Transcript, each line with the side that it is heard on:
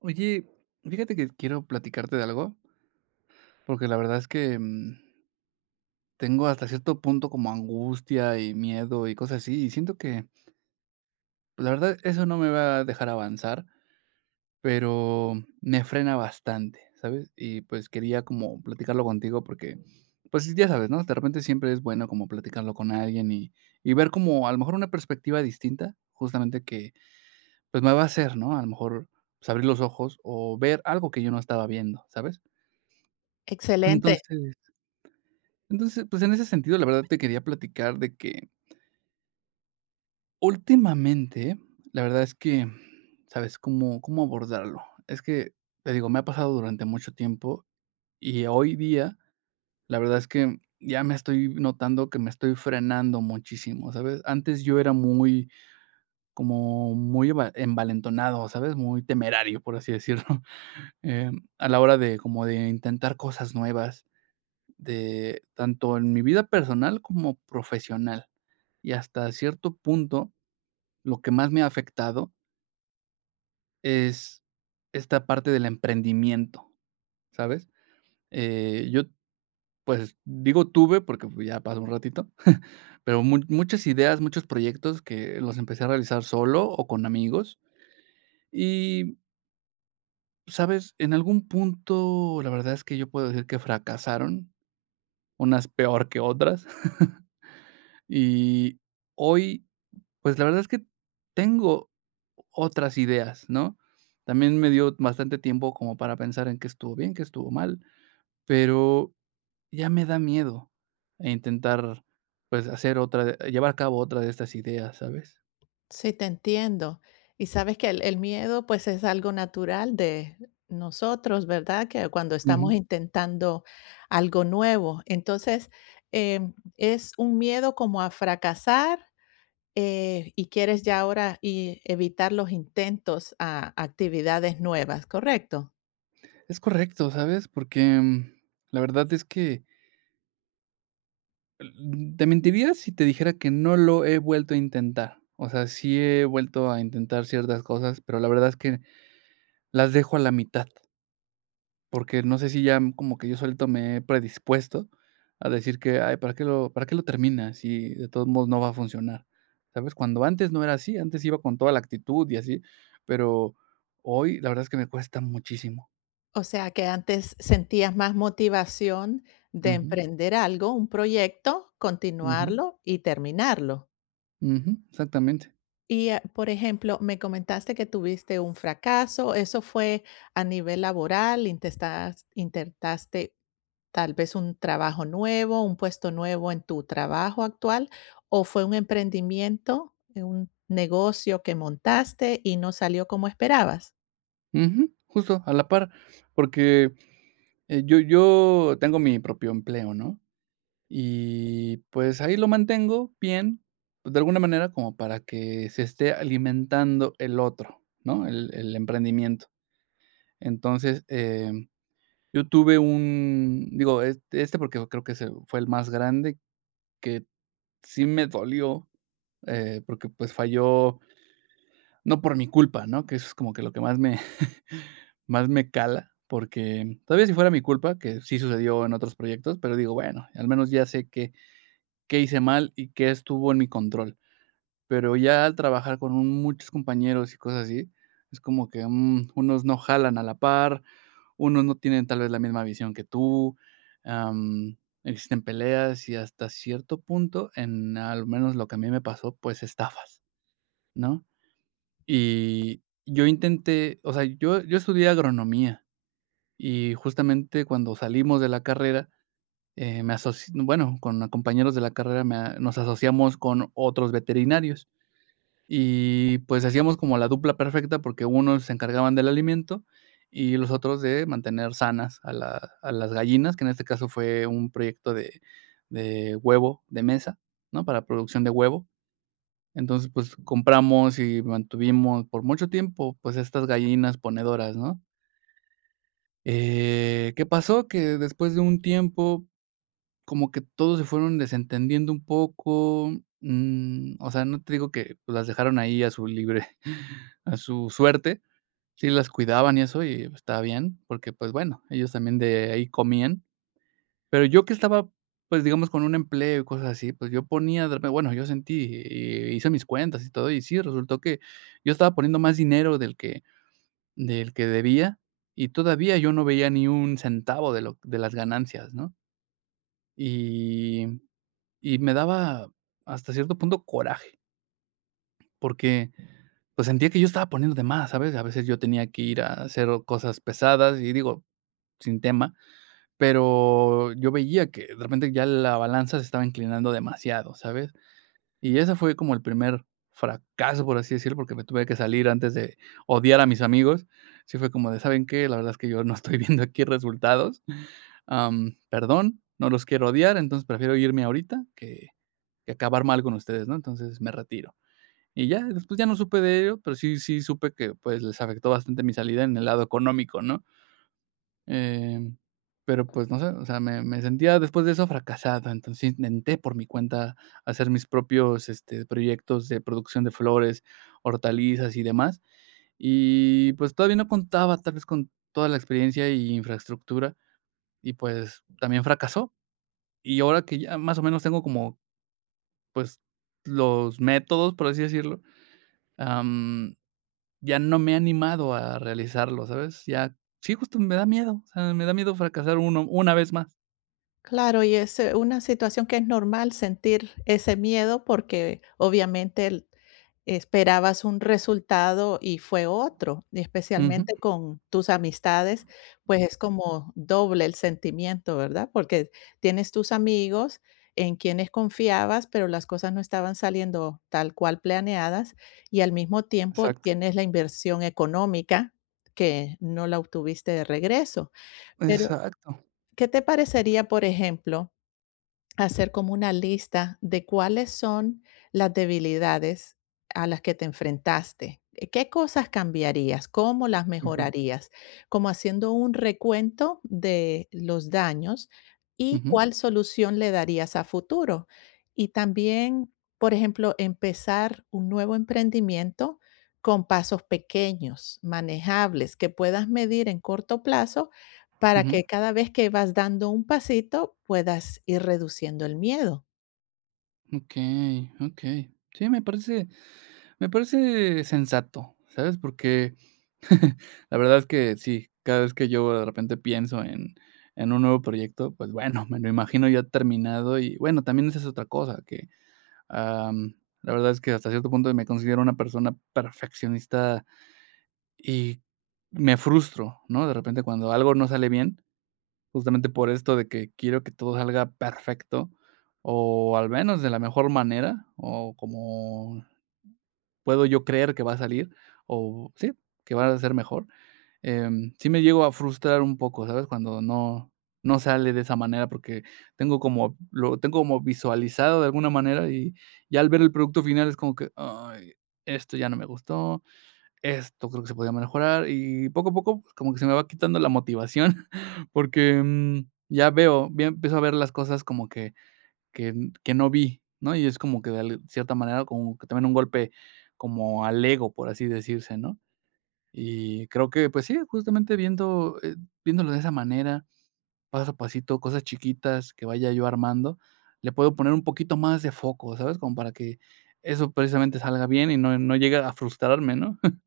right: Oye, fíjate que quiero platicarte de algo, porque la verdad es que, tengo hasta cierto punto como angustia y miedo y cosas así, y siento que, pues, la verdad, eso no me va a dejar avanzar, pero me frena bastante, ¿sabes? Y, pues, quería como platicarlo contigo porque, pues, ya sabes, ¿no? De repente siempre es bueno como platicarlo con alguien y ver como a lo mejor una perspectiva distinta, justamente que, pues, me va a hacer, ¿no? A lo mejor, pues, abrir los ojos o ver algo que yo no estaba viendo, ¿sabes?
left: Excelente,
right: Entonces Entonces, pues, en ese sentido, la verdad te quería platicar de que últimamente, la verdad es que, ¿sabes cómo abordarlo? Es que, te digo, me ha pasado durante mucho tiempo y hoy día, la verdad es que ya me estoy notando que me estoy frenando muchísimo, ¿sabes? Antes yo era muy, como muy eva envalentonado, ¿sabes? Muy temerario, por así decirlo, a la hora de como de intentar cosas nuevas, de tanto en mi vida personal como profesional. Y hasta cierto punto, lo que más me ha afectado es esta parte del emprendimiento, ¿sabes? Yo, pues, digo tuve, porque, pues, ya pasó un ratito, pero mu muchas ideas, muchos proyectos que los empecé a realizar solo o con amigos y, ¿sabes? En algún punto, la verdad es que yo puedo decir que fracasaron, unas peor que otras. Y hoy. Pues la verdad es que tengo otras ideas, ¿no? También me dio bastante tiempo como para pensar en qué estuvo bien, qué estuvo mal, pero ya me da miedo a intentar, pues, hacer otra de llevar a cabo otra de estas ideas, ¿sabes?
left: sí, te entiendo. Y sabes que el miedo pues es algo natural de nosotros, ¿verdad? Que cuando estamos
right: Ujú.
left: intentando algo nuevo. Entonces, es un miedo como a fracasar, y quieres ya ahora y evitar los intentos a actividades nuevas, ¿correcto?
right: Es correcto, ¿sabes? Porque, la verdad es que l te mentiría si te dijera que no lo he vuelto a intentar. O sea, sí he vuelto a intentar ciertas cosas, pero la verdad es que las dejo a la mitad. Porque no sé si ya como que yo solito me he predispuesto a decir que: "Ay, para qué lo terminas si de todos modos no va a funcionar?", ¿sabes? Cuando antes no era así, antes iba con toda la actitud y así, pero hoy la verdad es que me cuesta muchísimo.
left: O sea que antes sentías más motivación de
right: Ujú,
left: emprender algo, un proyecto,
right: ujú,
left: continuarlo y terminarlo.
right: ujú, exactamente.
left: Y, por ejemplo, me comentaste que tuviste un fracaso, ¿eso fue a nivel laboral? ¿Intestas Intentaste tal vez un trabajo nuevo, un puesto nuevo en tu trabajo actual, o fue un emprendimiento, un negocio que montaste y no salió como esperabas?
right: Ujú, justo, a la par, porque, yo tengo mi propio empleo, ¿no? Y, pues, ahí lo mantengo bien, pues, de alguna manera como para que se esté alimentando el otro, ¿no? El emprendimiento. Entonces, yo tuve un es este porque creo que se fue el más grande, que sí me dolió, porque, pues, falló no por mi culpa, ¿no? Que eso es como que lo que más me más me cala, porque todavía si fuera mi culpa, que sí sucedió en otros proyectos, pero digo, bueno, al menos ya sé que qué hice mal y qué estuvo en mi control. Pero ya al trabajar con muchos compañeros y cosas así, es como que, unos no jalan a la par, unos no tienen tal vez la misma visión que tú, am, existen peleas y hasta cierto punto, en al menos lo que a mí me pasó, pues estafas, ¿no? Y yo intenté, o sea, yo estudié agronomía y justamente cuando salimos de la carrera me asoci bueno, con compañeros de la carrera me a nos asociamos con otros veterinarios y, pues, hacíamos como la dupla perfecta porque unos se encargaban del alimento y los otros de mantener sanas a la a las gallinas, que en este caso fue un proyecto de huevo de mesa, ¿no?, para producción de huevo. Entonces, pues, compramos y mantuvimos por mucho tiempo, pues, estas gallinas ponedoras, ¿no? ¿Qué pasó? Que después de un tiempo, como que todos se fueron desentendiendo un poco, o sea, no te digo que, pues, las dejaron ahí a su libre a su suerte, sí las cuidaban y eso, y estaba bien, porque, pues, bueno, ellos también de ahí comían, pero yo que estaba, pues, digamos, con un empleo y cosas así, pues, yo ponía de repe bueno, yo sentí, y hice mis cuentas y todo, y sí, resultó que yo estaba poniendo más dinero del que debía, y todavía yo no veía ni un centavo de lo de las ganancias, ¿no? Y Y me daba hasta cierto punto coraje, porque, pues, sentía que yo estaba poniendo de más, ¿sabes? A veces yo tenía que ir a hacer cosas pesadas y digo, sin tema, pero yo veía que de repente ya la balanza se estaba inclinando demasiado, ¿sabes? Y ese fue como el primer fracaso, por así decirlo, porque me tuve que salir antes de odiar a mis amigos. Sí fue como de, ¿saben qué? La verdad es que yo no estoy viendo aquí resultados. Perdón, no los quiero odiar, entonces prefiero irme ahorita que acabar mal con ustedes, ¿no? Entonces me retiro. Y ya, después ya no supe de ello, pero sí, sí supe que, pues, les afectó bastante mi salida en el lado económico, ¿no? Em, pero, pues, no sé, o sea, me sentía después de eso fracasado, entonces intenté por mi cuenta hacer mis propios, este, proyectos de producción de flores, hortalizas y demás, y, pues, todavía no contaba tal vez con toda la experiencia y infraestructura y, pues, también fracasó. Y ahora que ya más o menos tengo como, pues, los métodos, por así decirlo, Am, ya no me he animado a realizarlo, ¿sabes? Ya sí, justo me da miedo, o sea, me da miedo fracasar uno una vez más.
left: Claro, y es una situación que es normal sentir ese miedo porque obviamente esperabas un resultado y fue otro, y
right: Ujú.
left: especialmente con tus amistades, pues es como doble el sentimiento, ¿verdad? Porque tienes tus amigos en quienes confiabas, pero las cosas no estaban saliendo tal cual planeadas y al mismo tiempo
right: Exacto,
left: tienes la inversión económica que no la obtuviste de regreso. Pero,
right: exacto.
left: ¿qué te parecería, por ejemplo? Hacer como una lista de cuáles son las debilidades a las que te enfrentaste. Qué cosas cambiarías? ¿Cómo las
right: Ujú,
left: mejorarías? Como haciendo un recuento de los daños y
right: ujú,
left: cuál solución le darías a futuro. Y también, por ejemplo, empezar un nuevo emprendimiento con pasos pequeños, manejables, que puedas medir en corto plazo para
right: ujú.
left: que cada vez que vas dando un pasito puedas ir reduciendo el miedo.
right: Okey, okey. Sí, me parece sensato, ¿sabes? Porque la verdad es que sí, cada vez que yo de repente pienso en un nuevo proyecto, pues, bueno, me lo imagino ya terminado y, bueno, también esa es otra cosa que Am, la verdad es que hasta cierto punto me considero una persona perfeccionista y me frustro, ¿no? De repente cuando algo no sale bien, justamente por esto de que quiero que todo salga perfecto o al menos de la mejor manera o como puedo yo creer que va a salir o sí, que va a ser mejor. Sí me llego a frustrar un poco, ¿sabes? Cuando no sale de esa manera, porque tengo como lo tengo como visualizado de alguna manera, y ya al ver el producto final es como que: "Ay, esto ya no me gustó, esto creo que se podía mejorar", y poco a poco pues, como que se me va quitando la motivación, porque, ya veo, ya empiezo a ver las cosas como que que no vi, ¿no? Y es como que de al cierta manera, como que también un golpe como al ego, por así decirse, ¿no? Y creo que, pues sí, justamente viendo, viéndolo de esa manera, paso a pasito, cosas chiquitas que vaya yo armando, le puedo poner un poquito más de foco, ¿sabes? Como para que eso precisamente salga bien y no llegue a frustrarme, ¿no?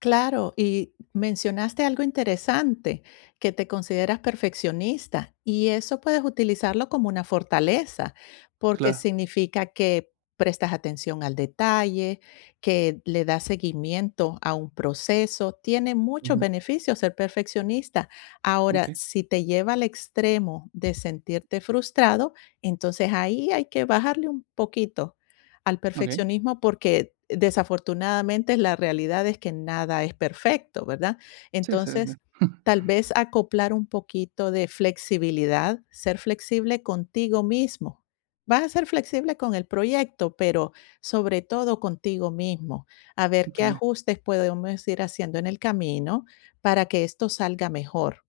left: Claro, y mencionaste algo interesante, que te consideras perfeccionista y eso puedes utilizarlo como una fortaleza, porque
right: Claro.
left: significa que prestas atención al detalle, que le das seguimiento a un proceso, tiene muchos
right: Ujú.
left: beneficios ser perfeccionista. Ahora,
right: Okey,
left: si te lleva al extremo de sentirte frustrado, entonces ahí hay que bajarle un poquito al
right: okey.
left: perfeccionismo porque desafortunadamente la realidad es que nada es perfecto, ¿verdad?
right: Sí, sí, sí.
left: Entonces, tal vez acoplar un poquito de flexibilidad, ser flexible contigo mismo. Vas a ser flexible con el proyecto, pero sobre todo contigo mismo, a ver qué
right: Okey.
left: ajustes podemos ir haciendo en el camino para que esto salga mejor.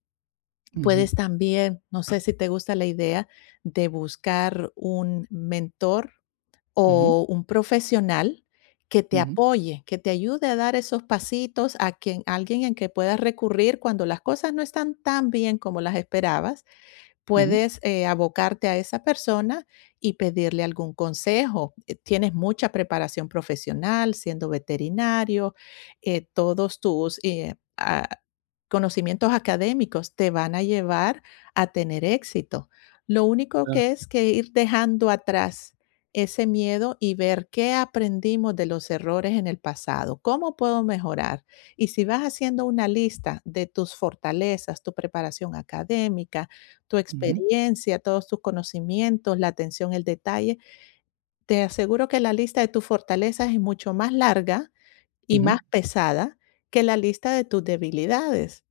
right: Ujú,
left: Puedes también, no sé si te gusta la idea de buscar un mentor
right: ujú,
left: o un profesional que te
right: ujú,
left: apoye, que te ayude a dar esos pasitos, a quien alguien en que puedas recurrir cuando las cosas no están tan bien como las esperabas,
right: ujú.
left: puedes, abocarte a esa persona y pedirle algún consejo. Tienes mucha preparación profesional siendo veterinario, todos tus, conocimientos académicos te van a llevar a tener éxito. Lo único
right: Claro.
left: que es que ir dejando atrás ese miedo y ver qué aprendimos de los errores en el pasado, cómo puedo mejorar. Y si vas haciendo una lista de tus fortalezas, tu preparación académica, tu
right: Ujú,
left: experiencia, todos tus conocimientos, la atención, el detalle, te aseguro que la lista de tus fortalezas es mucho más larga y
right: ujú.
left: más pesada que la lista de tus debilidades.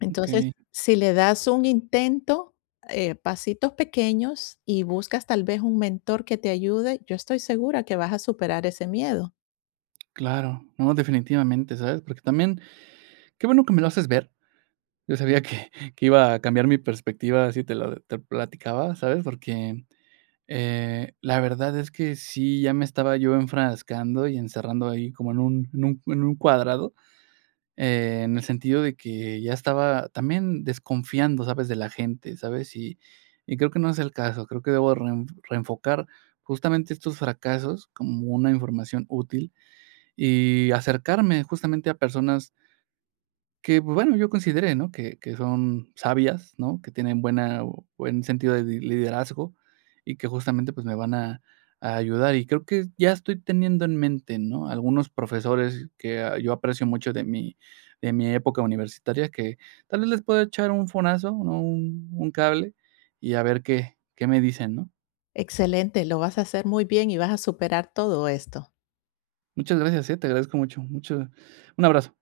left: Entonces,
right: Okey,
left: si le das un intento, pasitos pequeños y buscas tal vez un mentor que te ayude, yo estoy segura que vas a superar ese miedo.
right: claro. No, definitivamente, ¿sabes? Porque también, qué bueno que me lo haces ver. Yo sabía que iba a cambiar mi perspectiva si te platicaba, ¿sabes? Porque, la verdad es que sí, ya me estaba yo enfrascando y encerrando ahí como en un cuadrado, en el sentido de que ya estaba también desconfiando, ¿sabes? De la gente, ¿sabes? Y creo que no es el caso, creo que debo reenfocar justamente estos fracasos como una información útil y acercarme justamente a personas que, pues, bueno, yo consideré, ¿no?, que son sabias, ¿no?, que tienen buena buen sentido de di liderazgo y que justamente, pues, me van a ayudar. Y creo que ya estoy teniendo en mente, ¿no?, algunos profesores que, yo aprecio mucho de mi época universitaria, que tal vez les puedo echar un fonazo, ¿no?, un cable y a ver qué me dicen, ¿no?
left: Excelente, lo vas a hacer muy bien y vas a superar todo esto.
right: Muchas gracias, te agradezco mucho, mucho un abrazo.